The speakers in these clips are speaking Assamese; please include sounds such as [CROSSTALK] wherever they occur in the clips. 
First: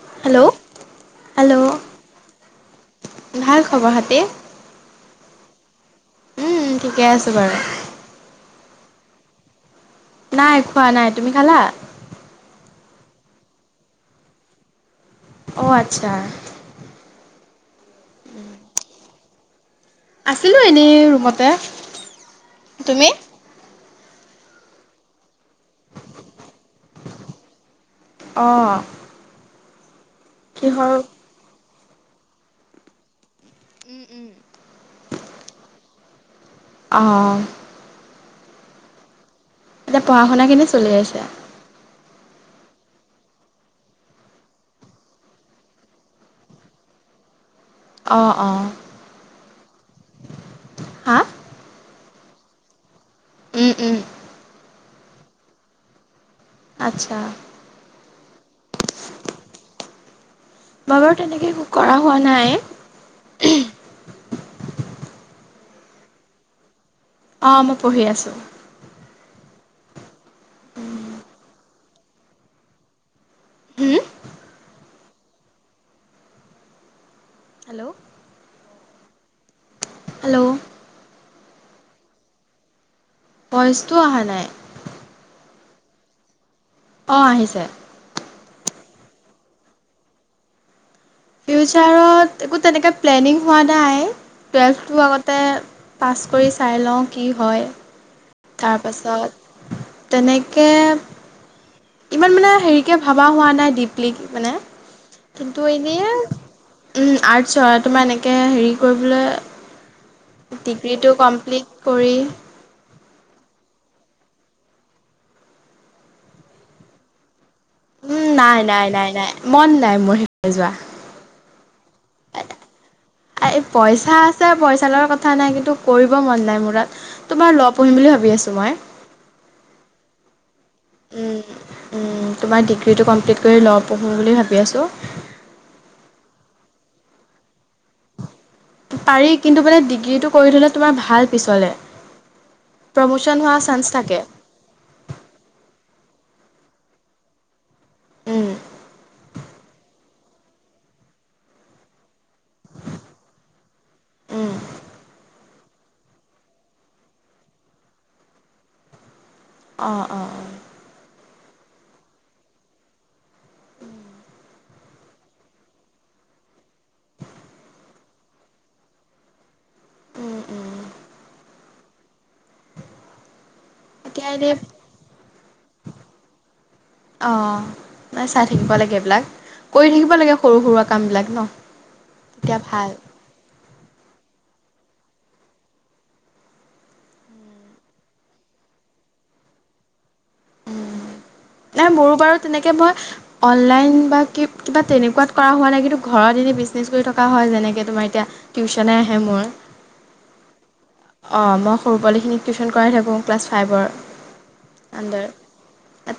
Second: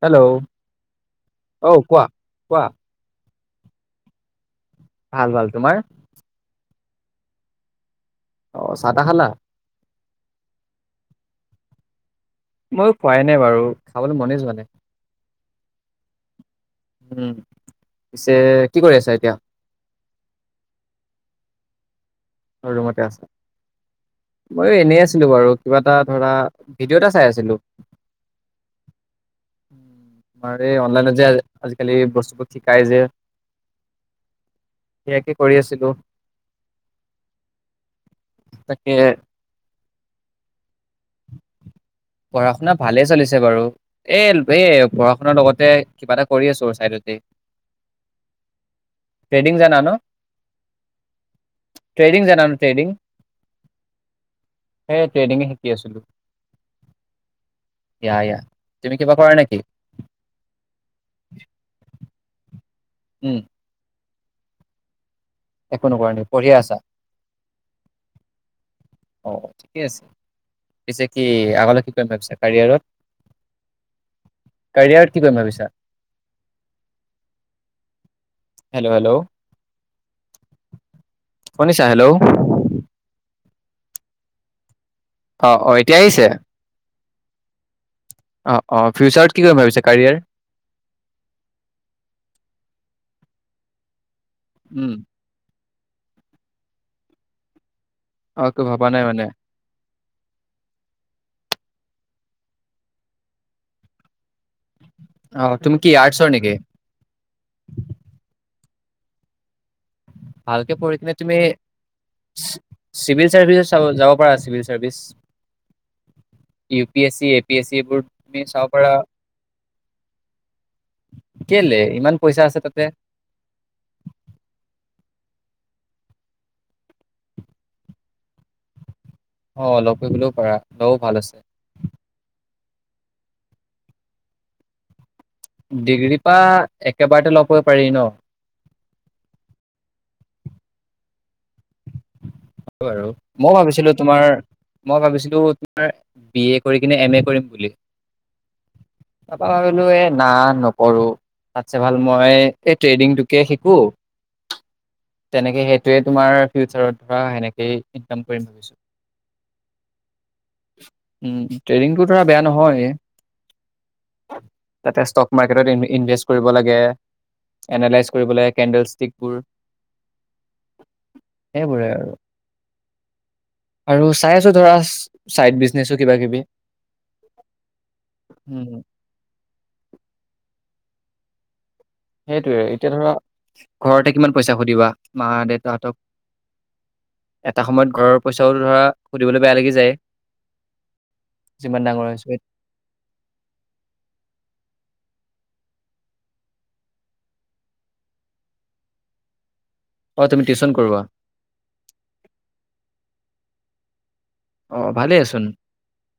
হেল্ল' হেল্ল' অ কোৱা কোৱা ভাল খবৰ খাতি ভাল ভাল তোমাৰ উম ঠিকে আছে বাৰু অ চাহ তা খালা নাই খোৱা নাই তুমি খালা মই খোৱাই নাই বাৰু খাবলৈ মনেই যোৱা নাই অ আচ্ছা উম পিছে কি কৰি আছা এতিয়া আছিলো এনেই ৰুমতে ৰুমতে তুমি আছো মই এনে আছিলো বাৰু কিবা এটা ধৰা ভিডিঅ' এটা চাই আছিলো অঁ উম আৰে কিহৰ অনলাইন যে আজি, আজিকালি বস্তুবোৰ শিকাই যে, উম', - উম', ইয়াকে কৰি আছিলো। অ', তাকে, এতিয়া পঢ়া শুনাখিনি কেনে চলি আছে? পঢ়া শুনা ভালে চলিছে, বাৰু এ', -এই, পঢ়া- -শুনাৰ লগতে কিবা এটা কৰি আছো চাইডতে অ', -অ', ট্ৰেডিং জানা ন -হা', ট্ৰেডিং জানা নে ট্ৰেডিং? উম-উম সেই ট্ৰেডিং এ শিকি আছিলো। আচ্ছা। ইয়া-ইয়া তুমি কিবা কৰা নেকি? মই', বাৰু তেনেকে একো কৰা হোৱা নাই, উম', একো নকৰা নেকি পঢ়িয়ে আছা? অ', মই পঢ়ি আছোঁ। অ', ঠিকে আছে। পিছে কি আগলে কি, কি কৰিম ভাবিছা? কাৰিয়াৰত, কাৰিয়াৰত কি কৰিম ভাবিছা? হেল্ল' হেল্ল', - হেল্ল', হেল্ল', শুনিছা হেল্ল', ভইচটো আহা নাই', অ', -অ ', এতিয়া আহিছে? অ', - আহিছে। অ', -অ ', ফিউচাৰত কি কৰিম ভাবিছা কাৰীয়াৰ, ফিউচাৰত একো তেনেকে প্লেনিং হোৱা নাই। উম টুৱেলভটো আগতে, পাছ কৰি চাই লওঁ, কি হয়। অ একো ভবা নাই মানে তাৰপাছত তেনেকে, ইমান মানে, হেৰিকে ভবা হোৱা নাই ডীপলি মানে, অ কিন্তু তুমি কি এনেই আৰ্টছৰ নেকি উম', আৰ্টছৰ তোমাৰ এনেকে হেৰি, কৰিবলৈ, ভালকে পঢ়ি কিনে ডিগ্ৰীটো তুমি কমপ্লিট কৰি, চিভিল -চাৰ্ভিচ এ', চাব যাব পাৰা civil- -service U P -S C -A P S C এইবোৰ উম', তুমি -নাই চাব -নাই পাৰা -নাই-নাই মন-নাই মোৰ সেফালে যোৱা। কেলে ইমান পইচা আছে তাতে পইচা আছে, পইচা লগত কথা, কথা নাই কিন্তু কৰিব মন নাই মোৰাত, তোমাৰ লঃ পঢ়িম বুলি ভাবি আছোঁ মই। ল -কৰিবলৈও পাৰা। ল-ভাল আছে। তোমাৰ ডিগ্ৰীটো কমপ্লিট কৰি লঃ পঢ়োঁ বুলি ভাবি আছোঁ। ডিগ্ৰীৰ পৰা একেবাৰতে লঃ পাৰি ন? পাৰি কিন্তু মানে ডিগ্ৰীটো কৰি থলে তোমাৰ ভাল পিছলৈ। বাৰু, মই ভাবিছিলো তোমাৰ-মই ভাবিছিলো তোমাৰ বি এ কৰি কিনে এম এ কৰিম বুলি উম। তাপা ভাবিলো এ না নকৰো তাতছে ভাল মই এই ট্ৰেইডিংটোকে শিকো উম, তেনেকে সেইটোয়ে তোমাৰ ফিউচাৰত সেনেকেই ইনকাম কৰিম ভাবিছো। অঁ-অঁ-অ। উ ট্ৰেডিংটো ধৰা বেয়া নহয়। তাতে ষ্টক মাৰ্কেটত ইনভেষ্ট কৰিব লাগে, এনালাইজ কৰিব লাগে কেণ্ডেল ষ্টিকবোৰ, উম, উম। সেইবোৰে আৰু। [UNINTELLIGIBLE] আৰু এতিয়া চাই আছো এনেই ধৰাছ চাইড বিজনেছো কিবা-কিবি। অ। নাই চাই থাকিব লাগে এইবিলাক, কৰি থাকিব লাগে সৰু সৰুৱা কামবিলাক ন? সেইটোৱে তেতিয়া ভাল এতিয়া ধৰা ঘৰতে কিমান পইচা সুধিবা মা দেউতাহতক? এটা সময়ত ঘৰৰ পইচাও ধৰা সুধিবলৈ বেয়া লাগি যায়। যিমান নাই ডাঙৰ মোৰো হৈছো বাৰু তেনেকে মই অনলাইন বা কিবা তেনেকুৱা কৰা হোৱা নাই, কিন্তু ঘৰত এনে বিজনেছ কৰি থকা হয় যেনেকে তোমাৰ এতিয়া টিউশচনে আহে মোৰ। তুমি টিউচন কৰোৱা অ' মই সৰু পোৱালি খিনিক টিউচন কৰাই থাকো। ক্লাছ ফাইভৰ। আহ ভালেই আচোন।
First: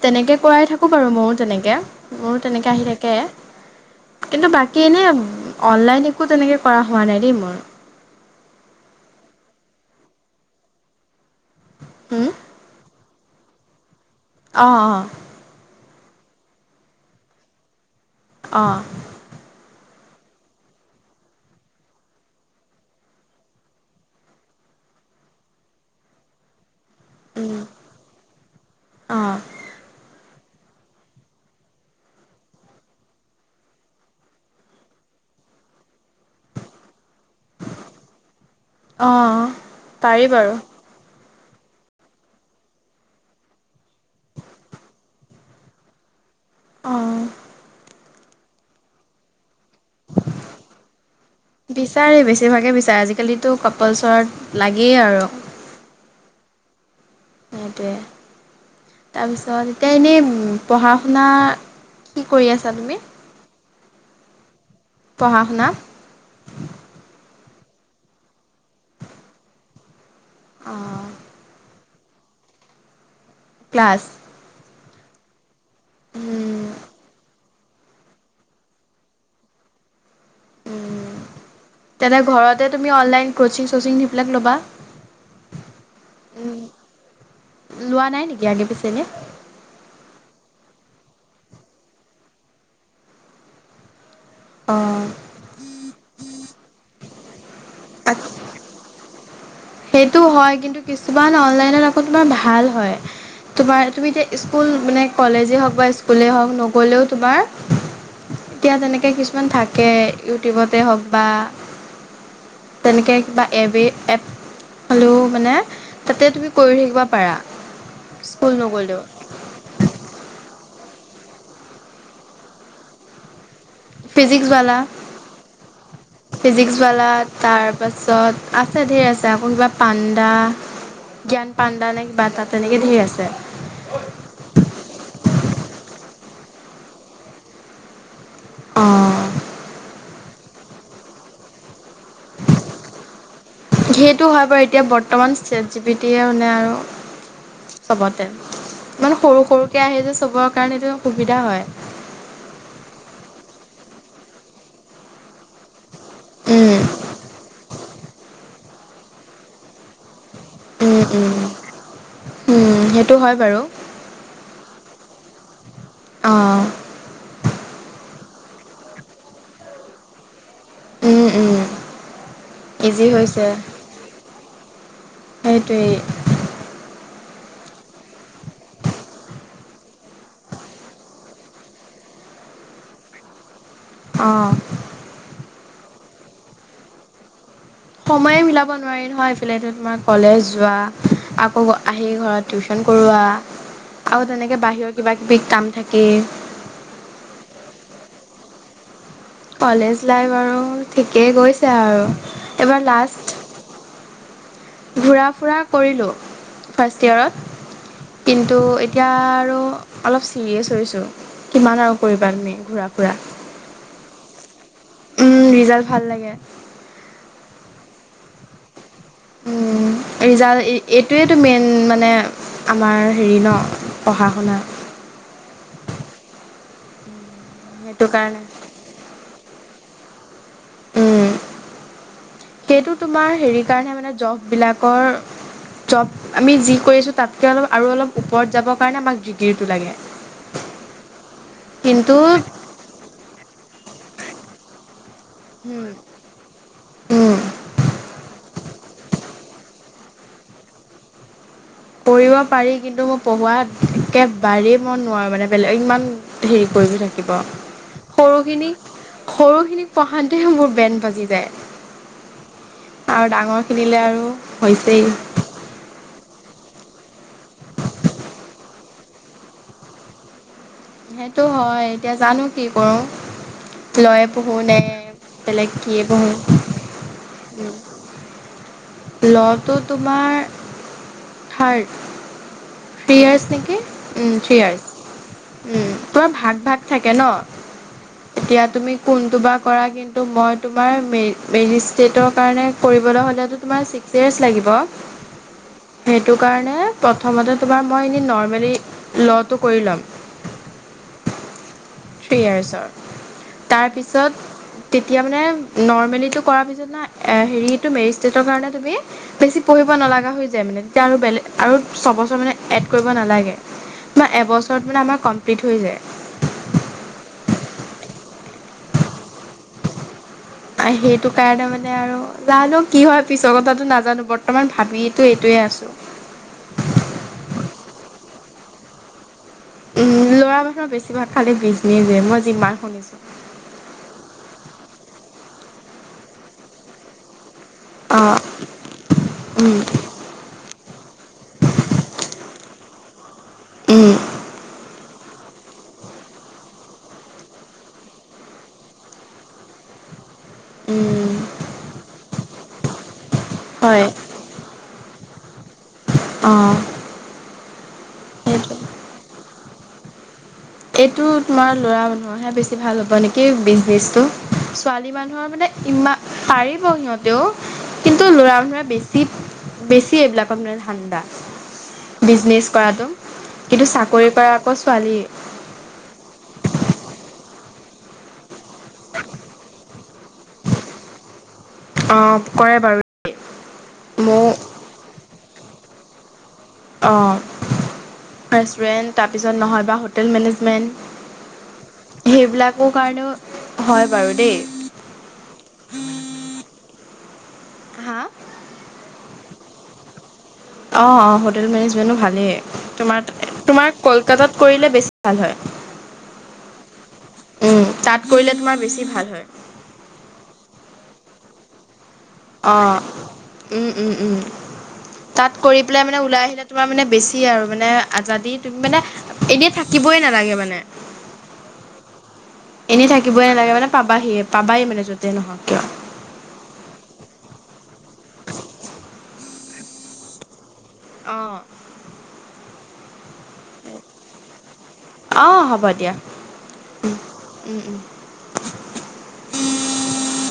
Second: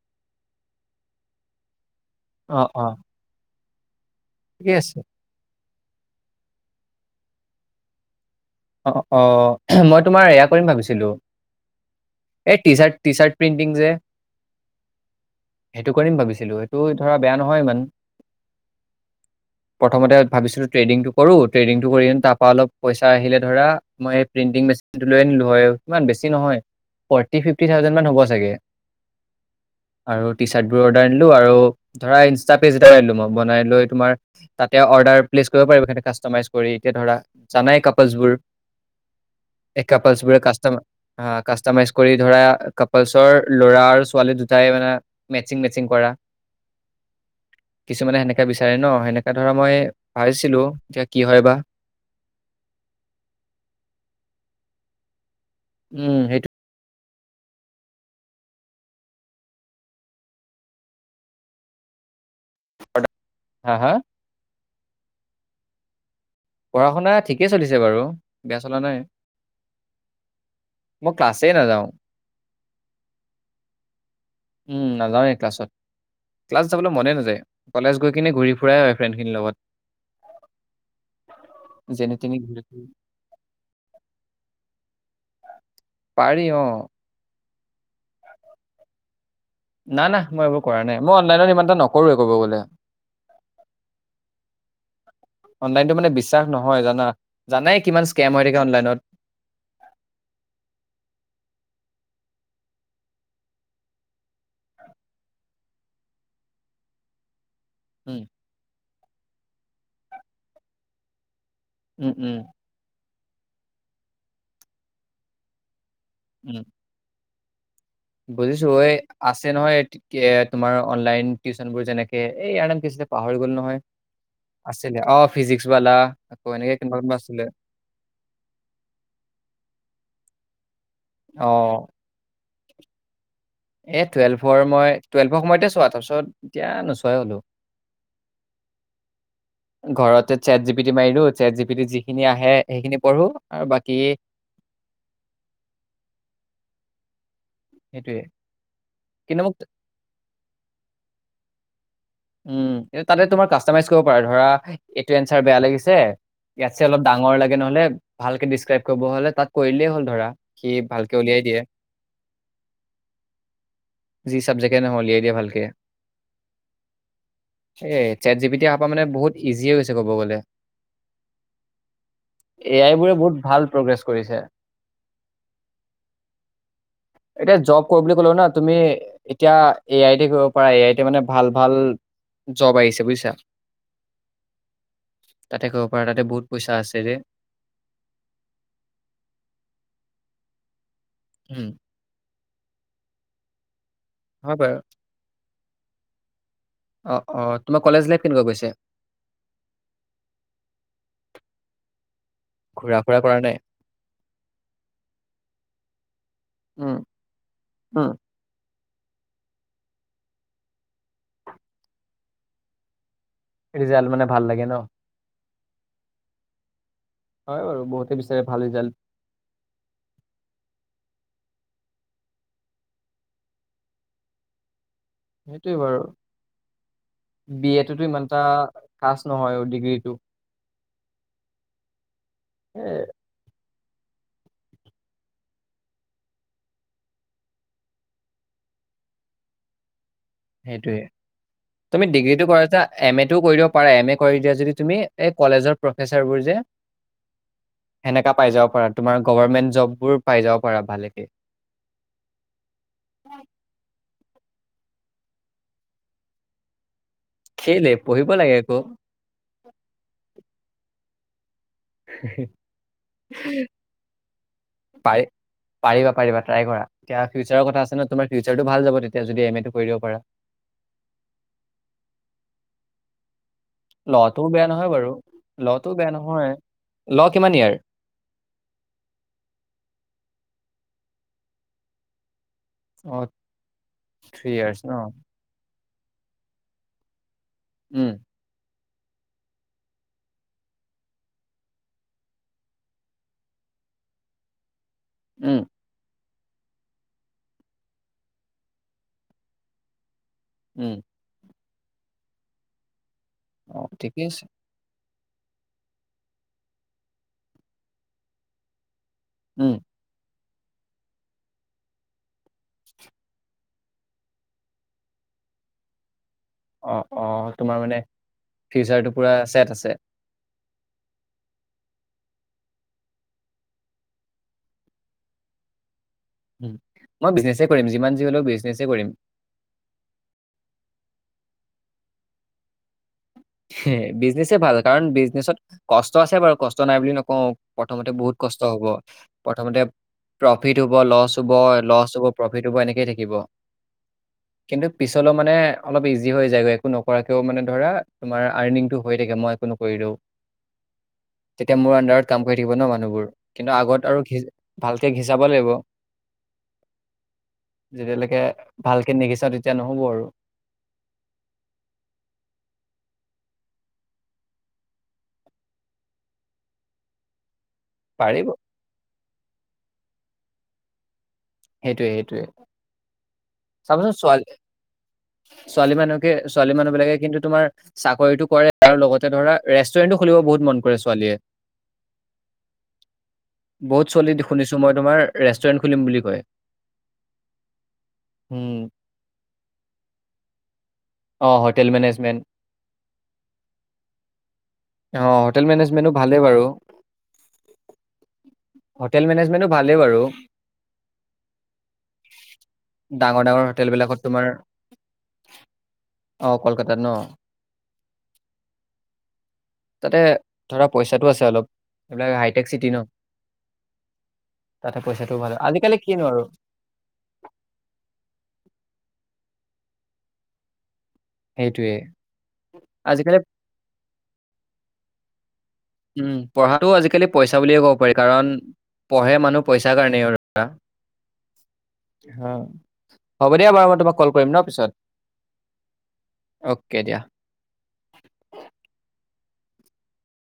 তেনেকে কৰাই থাকোঁ বাৰু ময়ো তেনেকে, ময়ো অ তেনেকে অ আহি থাকে। কিন্তু ঠিকে বাকী আছে এনেই অনলাইন একো তেনেকৈ কৰা হোৱা নাই দেই মোৰ। অ মই তোমাৰ এয়া কৰিম ভাবিছিলো টি-শাত টি শাৰট প্ৰিণ্টিং যে? অঁ-অ-অ সেইটো কৰিম ভাবিছিলো, সেইটো ধৰা বেয়া নহয় ইমান। অঁ- প্ৰথমতে ভাবিছিলোঁ ট্ৰেডিংটো কৰোঁ, ট্ৰেডিংটো কৰি তাৰপৰা অলপ পইচা আহিলে ধৰা মই এই প্ৰিন্টিং মেচিন টো লৈ আনিলো হয়, ইমান বেছি নহয়। ফৰ্টি-ফিফটি অঁ থাউজেন মান হ'ব চাগে। অঁ আৰু টি চাৰ্ট বোৰ অৰ্ডাৰ দিলো আৰু ধৰা ইনষ্টা পেজ এটা আনিলো মই বনাই লৈ তোমাৰ তাতে অৰ্ডাৰ প্লেচ কৰিব পাৰিব সৈতে কাষ্টমাইজ কৰি এতিয়া ধৰা জানাই কাপল বোৰ। অ পাৰি বাৰু অ কাষ্টমাইজ কৰি ধৰা কাপলচৰ ল'ৰা আৰু ছোৱালী দুটাই মানে মেচিং মেচিং কৰা আহ কিছুমানে সেনেকে বিচাৰে ন সেনেকা ধৰা মই ভাবিছিলো এতিয়া কি হয় বা তো কাপাল চৰত লাগেই আৰু উম সেইটো সেইটোৱে তাৰপিছত এতিয়া এনেই পঢ়া শুনা কি কৰি আছা তুমি? হা হা পঢ়া শুনা পঢ়া-শুনা ঠিকেই চলিছে বাৰু বেয়া চলা নাই অঁ মই ক্লাছে নাযাওঁ। ক্লাছ উম নাযাৱেই ক্লাছত। ক্লাছ যাবলৈ মনে নাযায়। কলেজ গৈ কিনে ঘূৰি ফুৰাই হয় ফ্ৰেণ্ড খিনিৰ লগত। যেনি তেনে তেনি ঘূৰি ঘৰতে ফুৰি তুমি অনলাইন কচিং চচিং সেইবিলাক ল'বা। পাৰি অঁ। লোৱা নাই নেকি আগে পিছে এনে। নাই না মই এইবোৰ কৰা নাই মই অনলাইনত ইমান এটা নকৰো কব গলে। অ' অনলাইনতটো মানে বিশ্বাস নহয় জানা। জানে কিমান স্কেম হৈ থাকে অনলাইনত। সেইটো হয় কিন্তু কিছুমান অনলাইনত আকৌ তোমাৰ ভাল হয়। তোমাৰ তুমি এতিয়া স্কুল মানে কলেজে হওঁক বা স্কুলে হওঁক নগলেও তোমাৰ উম এতিয়া তেনেকে কিছুমান থাকে, ইউটিউবতে হওক বা উম উম এনেকে কিবা এব এপ হলো মানে তাতে তুমি উম কৰি থাকিবা পাৰা। স্কুল বুজিছো ঐ নগ'লেও আছে নহয় কে। তোমাৰ অনলাইন টিউচন বোৰ যেনেকে এই ইয়াৰ নাম কি হৈছিলে পাহৰি গ'লো নহয়। ফিজিক্সবালা আছিলে অ ফিজিক্স বালা আকৌ এনেকে কোনোবা ফিজিক্সবালা কোনোবা আছিলে তাৰপাছত আছে ধেৰ আছে আকৌ কিবা পাণ্ডা জ্ঞান অ পাণ্ডা নে কিবা এটা তেনেকে ধেই আছে। এ টুৱেলভৰ মই টুৱেলভৰ সময়তে চোৱা তাৰপিছত এতিয়া নোচোয়াই হলো। অঁ ঘৰতে চেট জি পিটি মাৰি দিও চেট জি পিটি যিখিনি আহে সেইখিনি পঢ়ো। আৰু বাকী সেইটো হয় বাৰু এতিয়া বৰ্তমান চেট জি পিটিয়ে মানে আৰু সেইটোয়ে চবতে ইমান কিন্তু সৰু মোক সৰুকে আহি যে চবৰ কাৰণে এইটো সুবিধা হয়। উম তাতে তোমাৰ কাষ্টমাইজ কৰিব পাৰা ধৰা এইটো এনচাৰ বেয়া লাগিছে। উম ইয়াতছে অলপ ডাঙৰ লাগে নহলে। ভালকে ডিচক্ৰাইব কৰিব হ'লে তাত কৰিলেই হ'ল ধৰা। সি উম ভালকে উম উলিয়াই দিয়ে উম সেইটো হয় বাৰু যি চাবজেক্টে নহয় উলিয়াই দিয়ে ভালকে কে আহ এ চেট জিপিত অ পৰা মানে বহুত ইজিয়ে গৈছে ক'ব গ'লে। উম উম এ আই ইজি বোৰে বহুত হৈছে ভাল প্ৰগ্ৰেছ কৰিছে। সেইটোৱেই এতিয়া জব কৰো বুলি ক'লো ন তুমি এতিয়া এ আই টি কৰিব পাৰা এ আই টি মানে ভাল। ভাল জব আহিছে বুজিছা। অ' তাতে কৰিব পাৰা তাতে বহুত পইচা আছে ৰে সময়ে মিলাব নোৱাৰি নহয় এইফালে তোমাৰ কলেজ যোৱা। আকৌ উম, আহি ঘৰত টিউচন কৰোৱা। আৰু হয় তেনেকে বাৰু বাহিৰৰ কিবা কিবি কাম। থাকে অ' অ' তোমাৰ কলেজ লাইফ কেনেকুৱা গৈছে কলেজ লাইফ আৰু ঠিকেই গৈছে আৰু এবাৰ ঘূৰা ফুৰা কৰা লাষ্ট। নাই ঘূৰা ফুৰা কৰিলোঁ‌ উম, ফাৰ্ষ্ট উম ইয়েৰত কিন্তু এতিয়া আৰু অলপ চিৰিয়েছ হৈছো কিমান আৰু কৰিবা তুমি ঘূৰা ফুৰা! ৰিজাল্ট মানে ভাল লাগে ন। উ ৰিজাল্ট ভাল লাগে। হয় বাৰু বহুতে বিচাৰে ভাল ৰিজাল্ট। ৰিজাল্ট এইটোৱেতো মেইন মানে আমাৰ হেৰি ন পঢ়া শুনা। সেইটোৱে বাৰু বি এ টোতো সেইটো ইমানটা কাৰণে খাছ নহয় সেইটো উম সেইটো এ তোমাৰ হেৰি সেইকাৰণে মানে জববিলাকৰ জব আমি যি কৰিছোঁ তাতকৈ অলপ আৰু অলপ ওপৰত যাবৰ কাৰণে আমাক ডিগ্ৰীটো লাগে। সেইটোয়ে তুমি ডিগ্ৰীটো কৰাছা এম এতটোও কৰি দিব পাৰা এম এ কৰি দিয়া যদি তুমি এই কলেজৰ কিন্তু প্ৰফেচাৰ বোৰ যে সেনেকা পাই যাব পৰা তোমাৰ গভৰ্মেন্ট জবোৰ পাই যাব পাৰা ভালেকে কৰিব পাৰি কিন্তু মই পঢ়াত একে বাৰেই মন নোৱাৰোঁ মানে বেলেগ ইমান হেৰি কৰিব থাকে। কেলে পঢ়িব লাগে আকৌ সৰুখিনিক সৰুখিনিক পঢ়াতে মোৰ বেন বাজি যায়। আৰু ডাঙৰখিনিলে আৰু হৈছেই পাৰি পাৰিবা পাৰিবা ট্ৰাই কৰা ফিউচাৰৰ কথা আছে ন তোমাৰ। ভাল যাব তেতিয়া যদি এম এ টো কৰিব দ পাৰা সেইটো হয়, এতিয়া জানো কি কৰো? লটো বেয়া নহয় বাৰু, লটো কিয়ে বেয়া পঢ়ো নহয়। ল কিমান ইয়াৰ? ল'টো তোমাৰ থাৰ্ড। থ্ৰী অ ইয়াৰ্চ নেকি, ওম থ্ৰী ইয়াৰ্চ। উম, তোমাৰ ভাগ ভাগ থাকে ন। উম এতিয়া তুমি কোনটো বা কৰা কিন্তু মই তোমাৰ মৰি মেৰিষ্টেটৰ কাৰণে কৰিবলৈ হ'লেতো তোমাৰ ছিক্স ইয়ে্চ লাগিব। উম। সেইটো কাৰণে প্ৰথমতে তোমাৰ মই এনেই নৰ্মেলি ল'টো কৰি ল'ম। উম। থ্ৰি ইয়াৰছৰ। অ ঠিকেই আছে। তেতিয়া মানে নৰ্মেলিটো কৰাৰ পিছত না হেৰিটো মেৰিষ্ট্ৰেটৰ কাৰণে তুমি বেছি উম। পঢ়িব নালগা হৈ মে তেতিয়া আৰু বেলেগ আৰু ছবছৰ মানে এড কৰিব নালাগে, মানে এবছৰত মানে আমাৰ কমপ্লিট হৈ যায়। অ অ তোমাৰ মানে ফিউচাৰটো পুৰা ছেট আছে। সেইটো কাৰণে মানে আৰু জানো কি হয় পিছৰ কথাটো নাজানো বৰ্তমান ভাবো এইটোৱে আছো। মই বিজনেছে কৰিম, যিমান যি হলেও বিজনেছে কৰিম। উম ল'ৰা মানৰ বেছিভাগ খালি বিজনেচ যে, মই যিমান শুনিছো। বিজনেচে ভাল কাৰণ ত কষ্ট আছে বাৰু, কষ্ট নাই বুলি নকওঁ। প্ৰথমতে বহুত অঁ কষ্ট হব, উম প্ৰথমতে প্ৰফিট হব, লছ হব, লছ হব প্ৰফিট হব এনেকেই থাকিব উম কিন্তু পিছলৈও মানে অলপ ইজি হৈ যায়গৈ, একো নকৰাকেও মানে ধৰা তোমাৰ আৰ্নিংটো হৈ থাকে মই একো নকৰিলেও, উম তেতিয়া মোৰ অন্দাৰত কাম কৰি থাকিব ন মানুহবোৰ। কিন্তু হয় আগত আৰু ভালকে ঘিচাব লাগিব। অঁ যেতিয়ালৈকে সেইটো ভালকে নিঘিছাও তেতিয়া নহ'ব আৰু। এইটো তোমাৰ ল'ৰা মানুহৰহে বেছি ভাল হ'ব নেকি বিজনেচটো, ছোৱালী মানুহৰ মানে ইমান পাৰিব সিহঁতেও কিন্তু পাৰিব ল'ৰা মানুহৰে বেছি বেছি এইবিলাকত মানে ধাণ্ডা। সেইটোয়ে সেইটোয়ে বিজনেচ কৰাতটো, কিন্তু চাবাচোন চাকৰি ছোৱালী কৰা আকৌ ছোৱালী ছোৱালী মানুহকে, ছোৱালী মানুহ বিলাকে কিন্তু তোমাৰ চাকৰিটো কৰে আৰু লগতে ধৰা ৰেষ্টুৰেণ্টো খুলিব বহুত মন কৰে ছোৱালীয়ে। অঁ কৰে বাৰু বহুত ছোৱালি দে ময়ো শুনিছো মই তোমাৰ ৰেষ্টুৰেণ্ট খুলিম বুলি কয়। অ উম, ৰেষ্টুৰেন্ট তাৰপিছত নহলেবা হোটেল মেনেজমেন্ট। অঁ হোটেল মেনেজমেণ্ট, হয় বাৰু দেই। অঁ হোটেল মেনেজমেণ্টো ভালেই বাৰু। হা হোটেল মেনেজমেণ্টটো ভালেই বাৰু অ' অ' হোটেল মেনেজমেণ্টো ভালেই তোমাৰ ডাঙৰ ডাঙৰ হোটেল তোমাৰ বিলাকত তোমাৰ কলকাতাত কৰিলে বেছি ভাল হয়। অ' কলকাতাত ন উম তাত কৰিলে তোমাৰ বেছি ভাল হয়। তাতে ধৰা পইচাটো আছে অলপ এইবিলাক হাইটেক চিটি ন অ' উম উম উম তাতে পইচাটো তাত ভাল কৰি আজিকালি পেলাই মানে কিনো ওলাই আৰু আহিলে তোমাৰ মানে বেছি আৰু মানে আজাদি তুমি মানে এনে থাক। থাকিবই নালাগে মানে। সেইটোয়ে এনে আজিকালি থাকিবই নালাগে মানে পাবাহি পাবাই মানে যতে নহওক। কিয়। উম পঢ়াতটো আজিকালি পইচা বুলিয়ে ক'ব পাৰি কাৰণ পঢ়ে মানুহ পইচাৰ কাৰণেই আৰু অ'। হ হ'ব দিয়া বাৰু মই তোমাক কল কৰিম ন অ' হ'ব দিয়া। পিছত অ'কে দিয়া উম, উম। [UNINTELLIGIBLE]